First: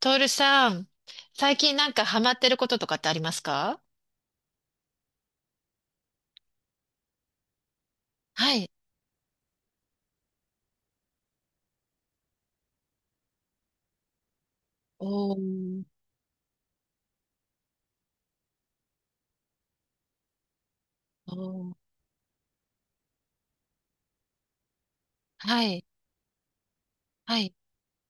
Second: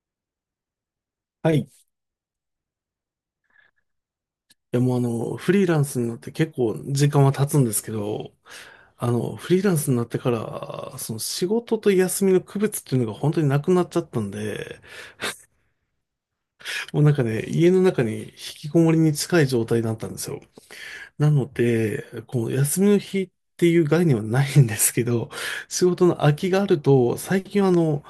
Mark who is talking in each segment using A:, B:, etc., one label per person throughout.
A: トールさん、
B: は
A: 最
B: い。い
A: 近なんかハマってることとかってありますか？
B: や、もうフリーランスになって結構時間は経つんですけど、
A: はい。
B: フリーランスになってから、その仕事と休みの区別っていうのが本当になくなっちゃったんで、
A: おー。
B: もうなんかね、家の中に引きこもりに近い状態だったんですよ。な
A: お
B: の
A: ー。
B: で、こう、休みの日っていう概念はないんですけど、
A: はい、
B: 仕事の空きがあると、
A: は
B: 最
A: い、
B: 近は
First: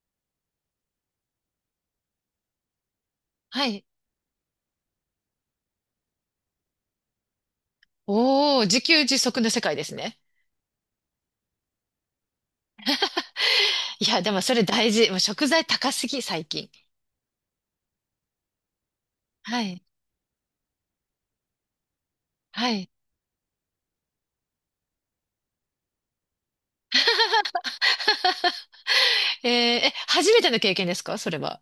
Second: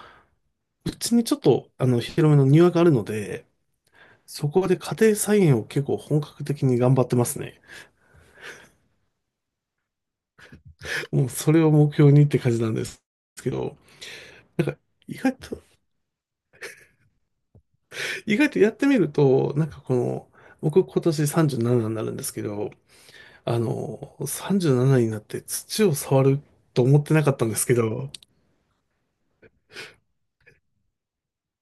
B: うちにちょっと広めの庭があるので、
A: はい。
B: そこで家庭菜園を結構本格的に頑張ってますね。
A: おー、自給自足の世界ですね。
B: もうそれを目標にって感じなんですけど、
A: いや、でもそ
B: な
A: れ
B: んか
A: 大事。
B: 意
A: もう
B: 外
A: 食
B: と、
A: 材高すぎ、最近。
B: 意外とやってみると、
A: は
B: なんか
A: い、
B: この、僕今年37になるんですけ
A: は
B: ど、
A: い。
B: 37になって土を触ると思ってなかったんですけど、
A: えーえ、初めての経験ですかそれは。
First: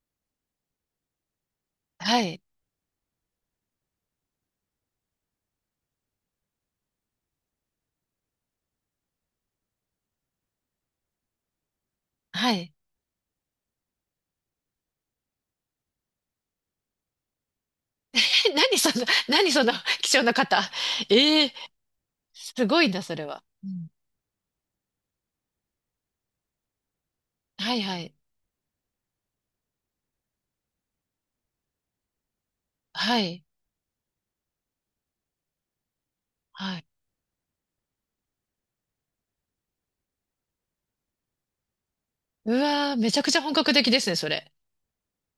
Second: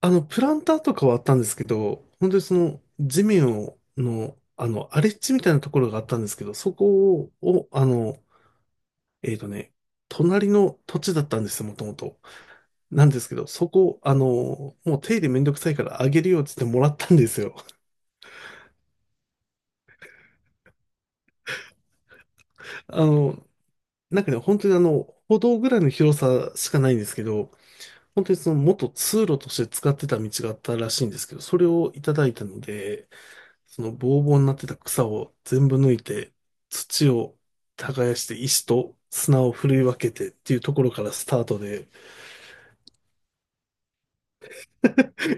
B: プランターとかはあったんですけど、
A: は
B: 本当
A: い、
B: にその地面を、の、荒れ地みたいなところがあったんですけど、そこを、えっとね、隣の土地だったんですよ、もともと。
A: はい。
B: なんですけど、そこ、もう手入れめんどくさいからあげるよって言ってもらったんですよ。
A: え何その、何その 貴重な方。えー、すご いな、
B: あ
A: それは。
B: の、
A: うん。
B: なんかね、本当に歩道ぐらいの広さしかないんですけど、
A: はい、はい、
B: 本当にその元通路として使ってた道があったらしいんですけど、それをいただいたので、
A: はい、
B: そのボーボーになってた草を全部抜いて、
A: はい。
B: 土を耕して石と砂をふるい分けてっていうところからスタートで、
A: うわー、めちゃくちゃ本格的ですね、それ。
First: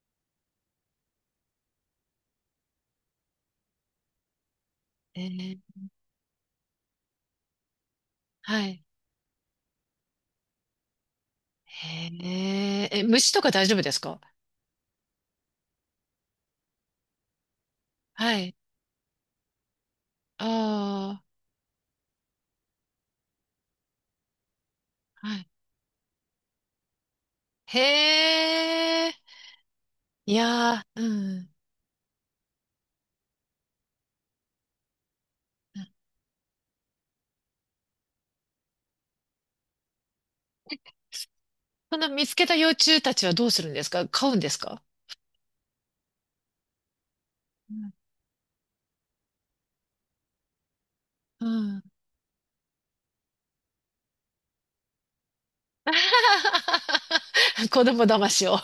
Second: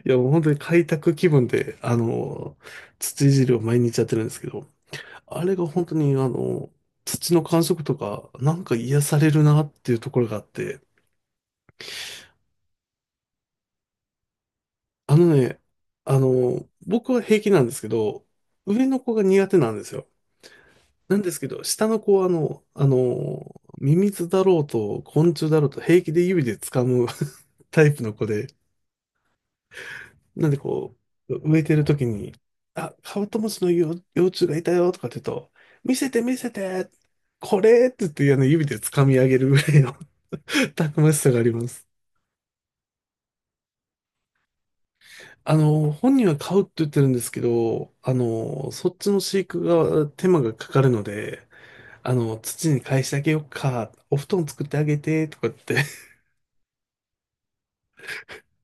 B: いやもう本当に開拓気分で、土いじりを毎日やってるんですけど、
A: え
B: あれ
A: ー、
B: が本当に土の感触とか、な
A: は
B: んか
A: い。
B: 癒されるなっていうところがあって、
A: へえ、え、虫とか大丈夫ですか？
B: あのね、僕は平気なんですけど、
A: はい。
B: 上の子が苦手なんですよ。な
A: あ
B: んですけど、下の子はミミズだろうと
A: あ、
B: 昆
A: はい。
B: 虫だろうと平気で指で掴む タイプの子
A: へ
B: で、
A: え、い
B: なんで
A: やー、うん。
B: 植えてる時に、あ、カブトムシの幼幼虫がいたよとかって言うと、見
A: ん。
B: せて見せて、これって言って、あの指で掴み上げるぐらいの たくましさがあります。
A: その見つけた幼虫たちはどうするんですか？飼うんですか？
B: 本人は買うって言ってるんですけど、
A: う
B: そっちの飼育が手間がかかるの
A: ん。
B: で、
A: うん。
B: 土に返してあげようか、お布団作ってあげて、とかって。
A: 子供騙しを。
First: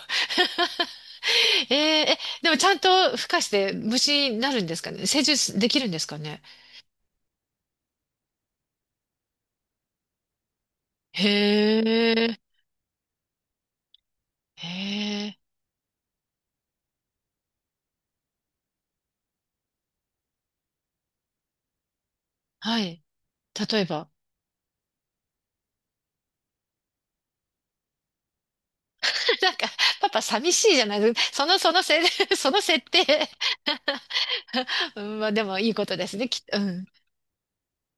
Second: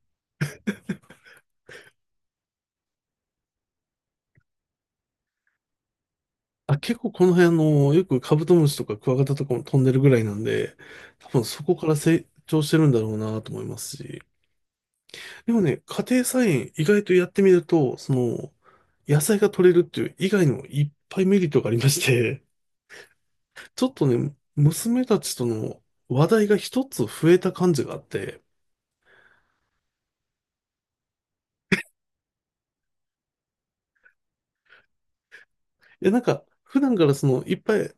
A: えーえ、でもちゃんと孵化して虫になるんですかね、成熟できるんですかね？
B: あ、結構この辺、よくカブトムシとかクワガタとかも飛んでるぐらいなんで、多分そ
A: へ
B: こから成
A: え。
B: 長してるんだろうなと思いますし。
A: へえ、
B: でもね、家庭菜園意外とやってみると、野菜が取れるっていう以外にもいっぱいメリットがありまして、
A: はい。例
B: ち
A: え
B: ょっと
A: ば。
B: ね、娘たちとの話題が一つ増えた感じがあって、
A: なんか、パパ寂しいじゃない、その、そのせ、その設定。 うん、まあでもいいこと
B: い
A: で
B: や
A: す
B: なん
A: ね、きっ
B: か、
A: と。う
B: 普
A: ん。
B: 段からいっぱい、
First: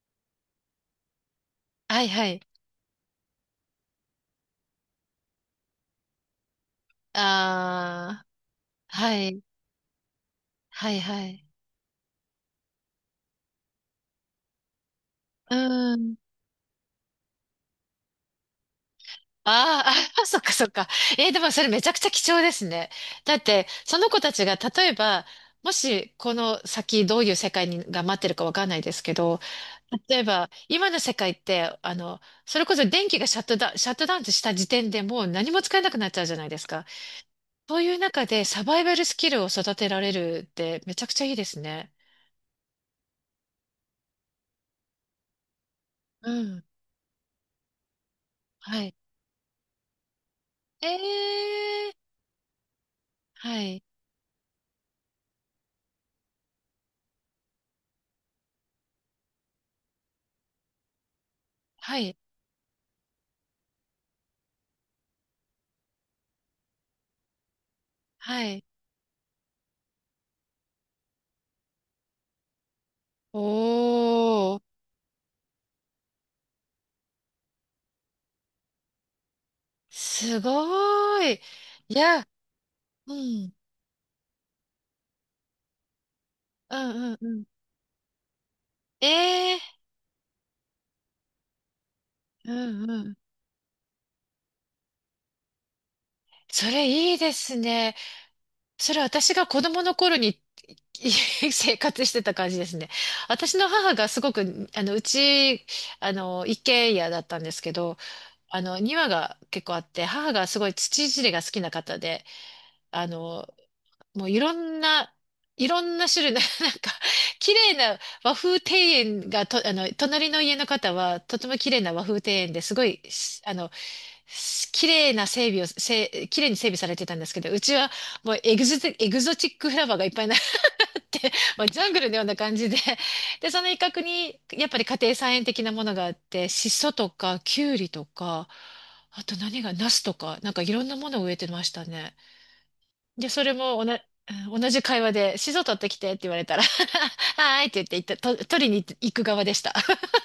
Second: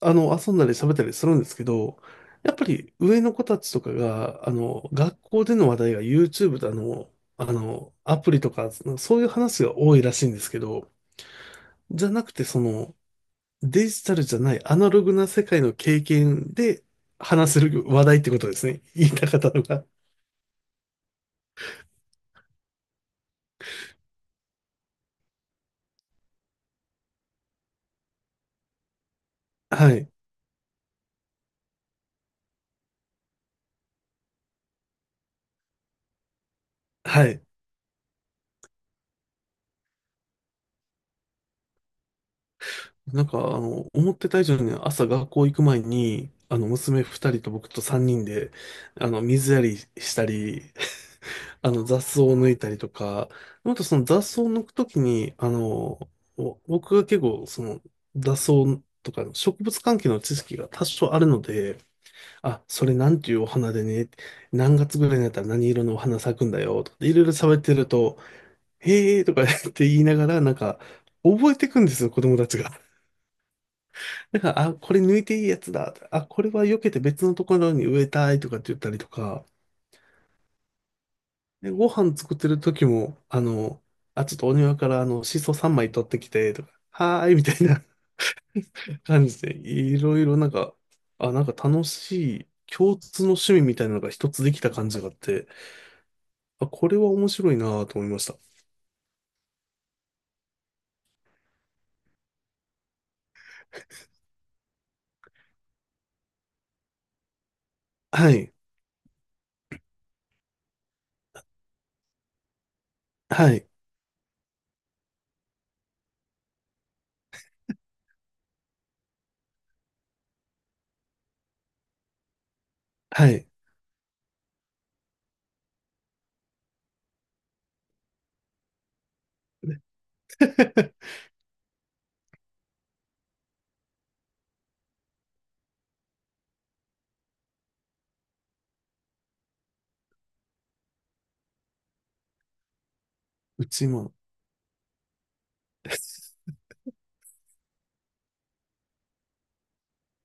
B: 遊んだり喋ったりするんですけど、
A: はいはい。
B: やっぱり上の子たちとかが、学校での話題が YouTube だの、ア
A: あ
B: プリとか、そ
A: あ、
B: の
A: は
B: そういう
A: い、
B: 話が多いらしいんですけ
A: は
B: ど、
A: いはい。
B: じゃなくて、デジタルじゃないアナログな世
A: う
B: 界の経
A: ん。
B: 験で話せる話題ってことですね。言いたかったの
A: あ
B: が。
A: ーあ、そっかそっか。えーでもそれめちゃくちゃ貴重ですね。だって、その子たちが例えば、もしこの先どういう世界にが待ってるかわかんないですけど、
B: はい。
A: 例えば今の世界って、それこそ電気がシャットダウンした時点でもう何も使えなくなっちゃうじゃないですか。
B: はい。
A: そういう中でサバイバルスキルを育てられるってめちゃくちゃいいですね。
B: なんか、思ってた以上に朝学校行く前
A: う
B: に、
A: ん。
B: 娘二人と僕と三人で、
A: はい。
B: 水やりしたり、
A: え え
B: 雑
A: ー。
B: 草を抜いたりとか、
A: は
B: あ
A: い。
B: とその雑草を抜くときに、お僕が結構、その、雑草とかの植物関係の知識が多少あるので、
A: はい。
B: あ、それなんていうお花でね、何月ぐらいになったら何色のお花咲くんだよ、とかっていろいろ喋ってると、
A: はい。
B: へーとか言って言いながら、なんか、覚えてくんですよ、子供たちが。だか
A: おー。
B: ら、あ、これ抜いていいやつだ。あ、これは避けて別のところに植えたいとかって言ったりとか、
A: すごーい。
B: で、ご
A: い
B: 飯
A: や、
B: 作ってる時
A: う
B: も、
A: ん。
B: あ、ちょっとお庭からシソ3枚取ってきて、とか、
A: うんうん
B: は
A: う
B: ーい、み
A: ん。
B: たいな 感じ
A: え
B: で、
A: え
B: いろいろなんか、あ、なんか楽しい
A: ー。うん
B: 共
A: うん。
B: 通の趣味みたいなのが一つできた感じがあって、
A: そ
B: あ、
A: れ
B: これは
A: いい
B: 面
A: で
B: 白
A: す
B: いな
A: ね。
B: と思いました。
A: それ私が子供の頃に 生活してた感じですね。私の母がすごく、うち、一軒家だったんですけど、
B: はい、
A: 庭が結構あって、母がすごい土いじりが好きな方で、あの、
B: はい、
A: もういろんな、いろんな種類の、なんか、綺麗な和風庭園がと、あの、隣の家の方は、とても綺麗な和風庭園ですごい、
B: は
A: し
B: い。
A: あの、し綺麗な整備を、綺麗に整備されてたんですけど、うちはもうエグゾチックフラワーがいっぱい。 まあ、ジャングルのような感じで、で、その一角に、やっぱり家庭菜園的なものがあって、シソとか、キュウリとか、あと何が、ナスとか、なんかいろんなものを植えてましたね。で、それ
B: う
A: も
B: ちも、
A: うん、同じ会話で、シソ取ってきてって言われ たら、はーいって言って行った、と取りに行く側でした。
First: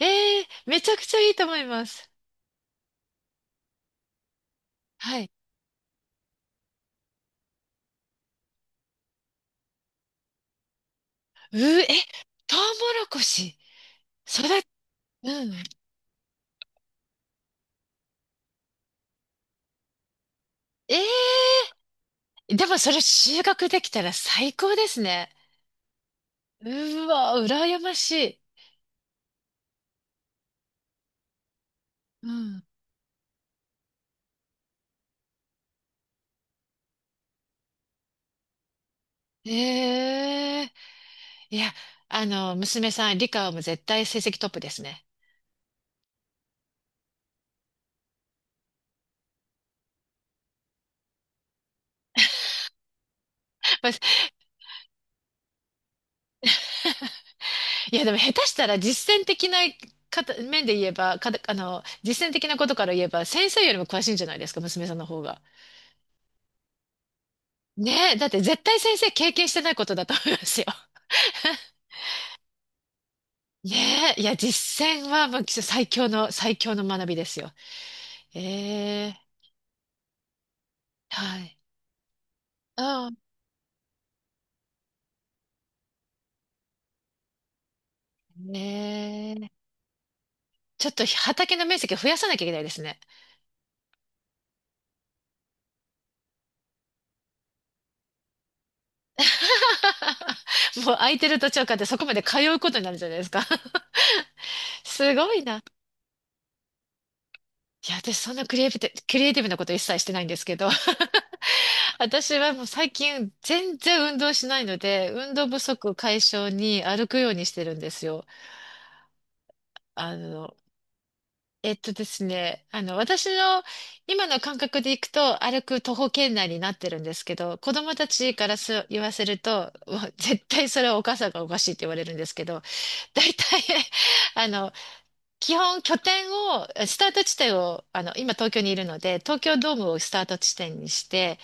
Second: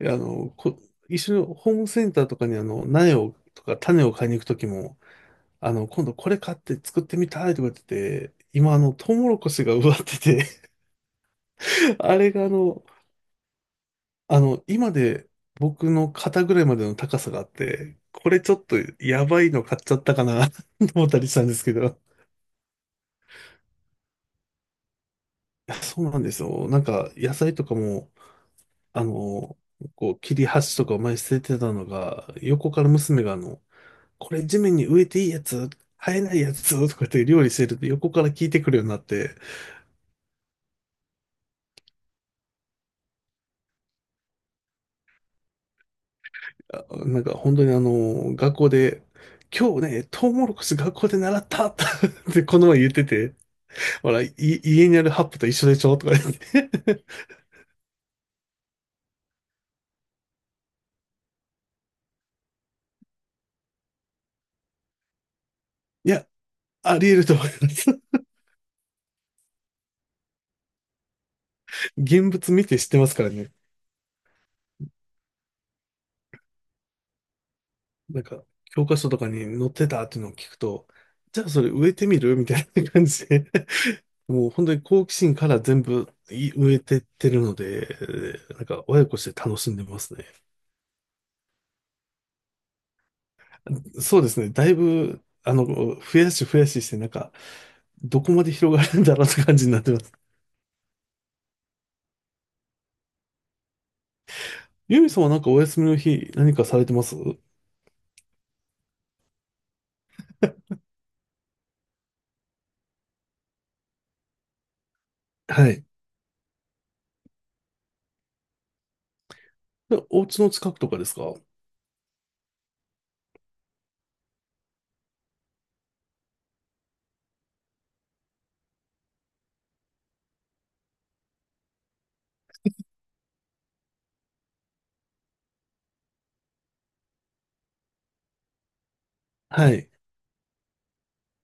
A: え
B: いや
A: ーめちゃくちゃ
B: 一
A: いい
B: 緒
A: と
B: に
A: 思い
B: ホー
A: ま
B: ムセ
A: す。
B: ンターとかに苗を、とか種を買いに行くときも、
A: はい。
B: 今度これ買って作ってみたいとか言ってて、今トウモロコシが植わってて
A: うー、え、
B: あれが
A: トウモロコシ、育っ、
B: 今で
A: うん。
B: 僕の肩ぐらいまでの高さがあって、これちょっとやばいの買っちゃったかな と思ったりしたんで
A: ええ
B: すけど。い
A: でもそれ収穫できたら最高ですね。
B: やそうなんですよ。なん
A: う
B: か
A: わ、
B: 野菜とか
A: 羨まし
B: も、
A: い。
B: あの、こう切り端とかを前に捨ててたの
A: う
B: が、
A: ん。
B: 横から娘がこれ地面に植えていいやつ、生えないやつとかって料理してると横から聞いてくるようになって、
A: ええいや、娘さん、理科はもう絶対成績トップですね。
B: なんか本当に学校で、今日ね、トウモロコシ学校で習ったって この前言ってて、
A: まあ
B: ほら、家にあるハップと一緒でしょとか言って。
A: いや、でも下手したら実践的な方面で言えば、かた、あの、実践的なことから言えば、先生よりも詳しいんじゃないですか、娘さんの方が。
B: いや、あり得ると思います。
A: ねえ、だって絶対先生経験してないことだと思いますよ。
B: 現物見て知ってますからね。
A: ねえ、いや、実践はもう最強の学びですよ。
B: なんか、教科書
A: え
B: と
A: え
B: かに載ってたっていうのを聞くと、
A: は
B: じゃあ
A: い。
B: それ植えてみるみたい
A: う
B: な感
A: ん。
B: じで、もう本当に好奇心から全部植えてってるので、なんか親子し
A: ね
B: て
A: え。
B: 楽しんでますね。
A: ちょっと畑の面積増やさなきゃいけないですね。
B: そうですね。だいぶ、増やし増やしして、なんか、どこまで広がるんだろうって感じになってます。
A: もう空いてる図書館ってそこまで通うことになるじゃないですか。
B: ユミ
A: す
B: さんは
A: ご
B: な
A: い
B: んかお
A: な。
B: 休みの日何かされてます？
A: いや、私そんなクリエイティブなこと一切してないんですけど、私はもう最近全然運動しないので、運動不
B: はい。
A: 足解消に歩くようにしてるんですよ。
B: で
A: あ
B: お家の
A: の、
B: 近くとかですか？
A: えっとですね、あの、私の今の感覚でいくと歩く徒歩圏内になってるんですけど、子供たちから言わせると、うわ絶対それはお母さんがおかしいって言われるんですけど、大体、あの、基本拠点を、スタート地点を、今東京にいるので、東京
B: は
A: ドー
B: い。
A: ムをスタート地点にして、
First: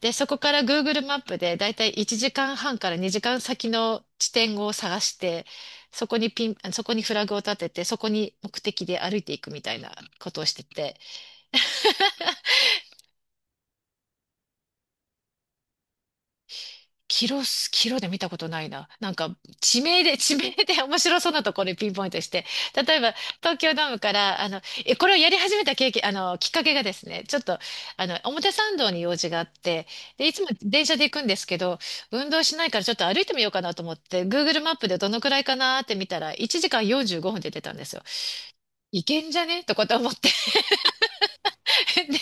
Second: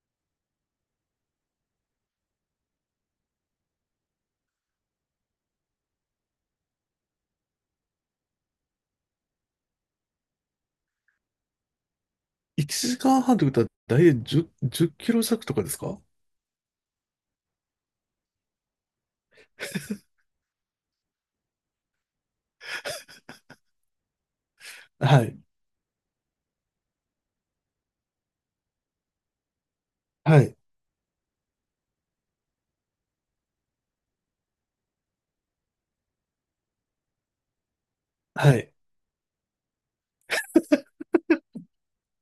A: で、そこから Google マップでだいたい1時間半から2時間先の地点を探して、そこにフラグを立てて、そこに目的で歩いていくみたいなことをしてて、
B: 1時間半ということは大体10キロ弱とかですか？
A: キロで見たことないな。なんか、地名で、地名で面白そうなところにピンポイントして。例えば、東京ドームから、これを
B: は
A: やり
B: い。
A: 始めた経験、あの、きっかけがですね、ちょっと、表参道に用事があって、で、いつ
B: は
A: も
B: い。
A: 電車で行くんですけど、運動しないからちょっと歩いてみようかなと思って、Google マップでどのくらいかなって見たら、1時間45分で出てたんですよ。
B: はい。
A: いけんじゃねとかと思って。 で、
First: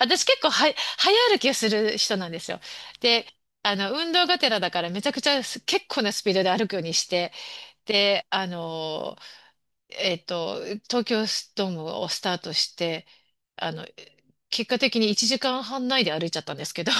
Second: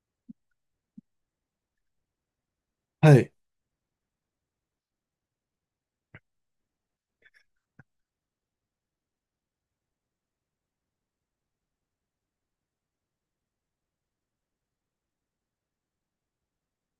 A: 私結構は、早歩きをする人なんですよ。
B: は
A: で、
B: い。
A: 運動がてらだからめちゃくちゃ結構なスピードで歩くようにして、で、えっと、東京ドームをスタートして、あの、結果的に1時間半内で歩いちゃったんですけど、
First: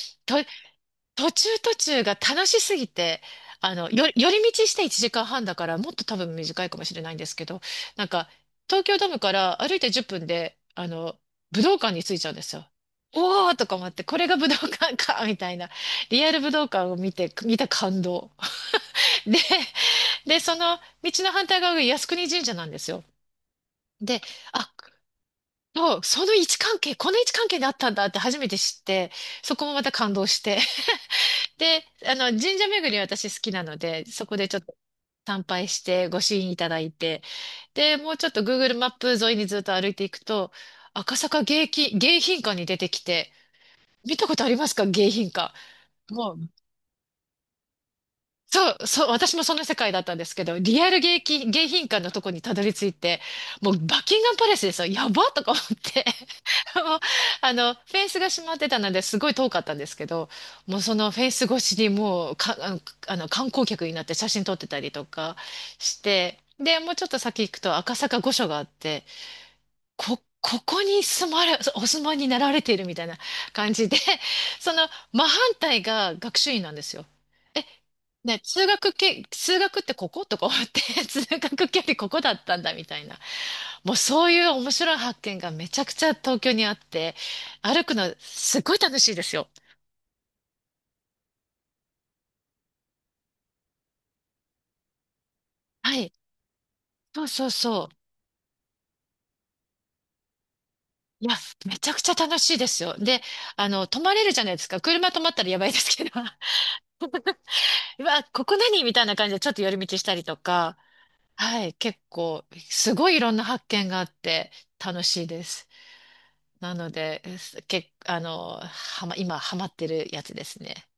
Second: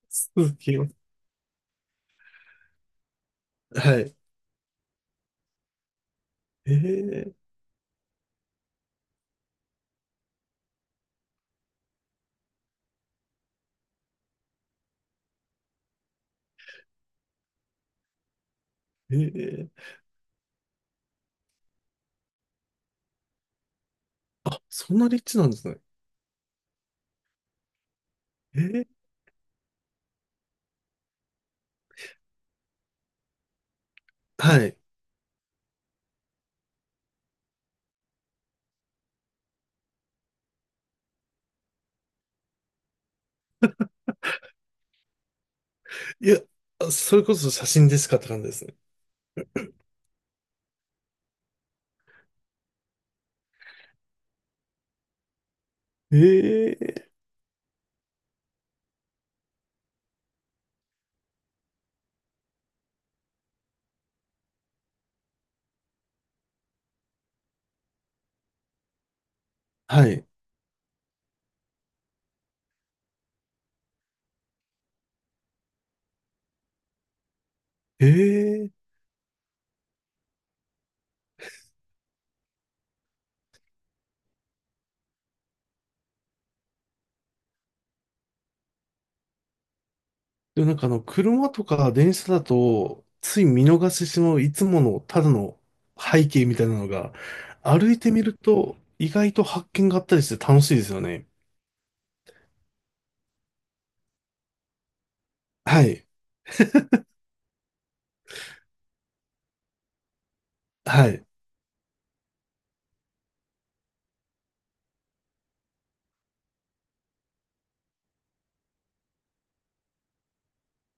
B: 続きます。
A: 途中途中が楽しすぎて、
B: はい。
A: 寄り道して1時間半だから、もっと多分短いかもしれないん
B: え
A: で
B: え
A: すけど、なんか、東京ドームから歩いて10分で、武道館に着いちゃうんですよ。おーとか思って、これが武道館か、みたいな。リアル武道館を見た感動。で、
B: ええ。
A: で、その道の反対側が靖国神社なんですよ。で、
B: あ、
A: あ、
B: そんな立地なんですね。
A: もう、その位置関係、この位置関係にあったんだって初めて知
B: え
A: っ
B: え。
A: て、そこもまた感動して、で、神社巡り私好きなので、そこでちょっ
B: は
A: と
B: い。
A: 参拝してご支援いただいて、で、もうちょっと Google マップ沿いにずっと歩いていくと、赤坂迎賓館に出てきて、見たことありますか迎賓館？
B: い
A: も
B: や、
A: う、
B: あそれこそ写真でしかって感じです
A: そ
B: ね。
A: う、そう、私もその世界だったんですけど、リアル迎賓館のとこにたどり着いて、もうバッキンガンパレスですよ。やばとか思って。
B: え
A: もう
B: え。
A: フェンスが閉まってたので、すごい遠かったんですけど、もうそのフェンス越しにもうか、あの、あの観光客になって写真撮ってたりとかして、で、もうちょっと先行くと赤坂御所があって、
B: はい。
A: ここに住まれ、お住まいになられているみたいな感じで、その真反対が学習院なんですよ。ね、
B: ええ。
A: 通学ってこことか思って、通学距離ここだったんだみたいな。もうそういう面白い発見がめちゃくちゃ東京にあって、歩くのすっごい楽しいですよ。
B: でもなんか車とか電車だと、つい見逃してしまういつものただの
A: はい。
B: 背景みたいなのが、
A: そうそうそ
B: 歩
A: う。
B: いてみると意外と発見があったりして楽しいですよ
A: い
B: ね。
A: や、めちゃくちゃ楽しいですよ。で、泊まれるじゃないですか。車止まったらやばいで
B: は
A: すけ
B: い。
A: ど、うわ、ここ何みたいな感じでちょっと寄り道したりとか、
B: はい。
A: はい、結構、すごいいろんな発見があって楽しいです。なので、すけ、あの、はま、今ハマってるやつですね。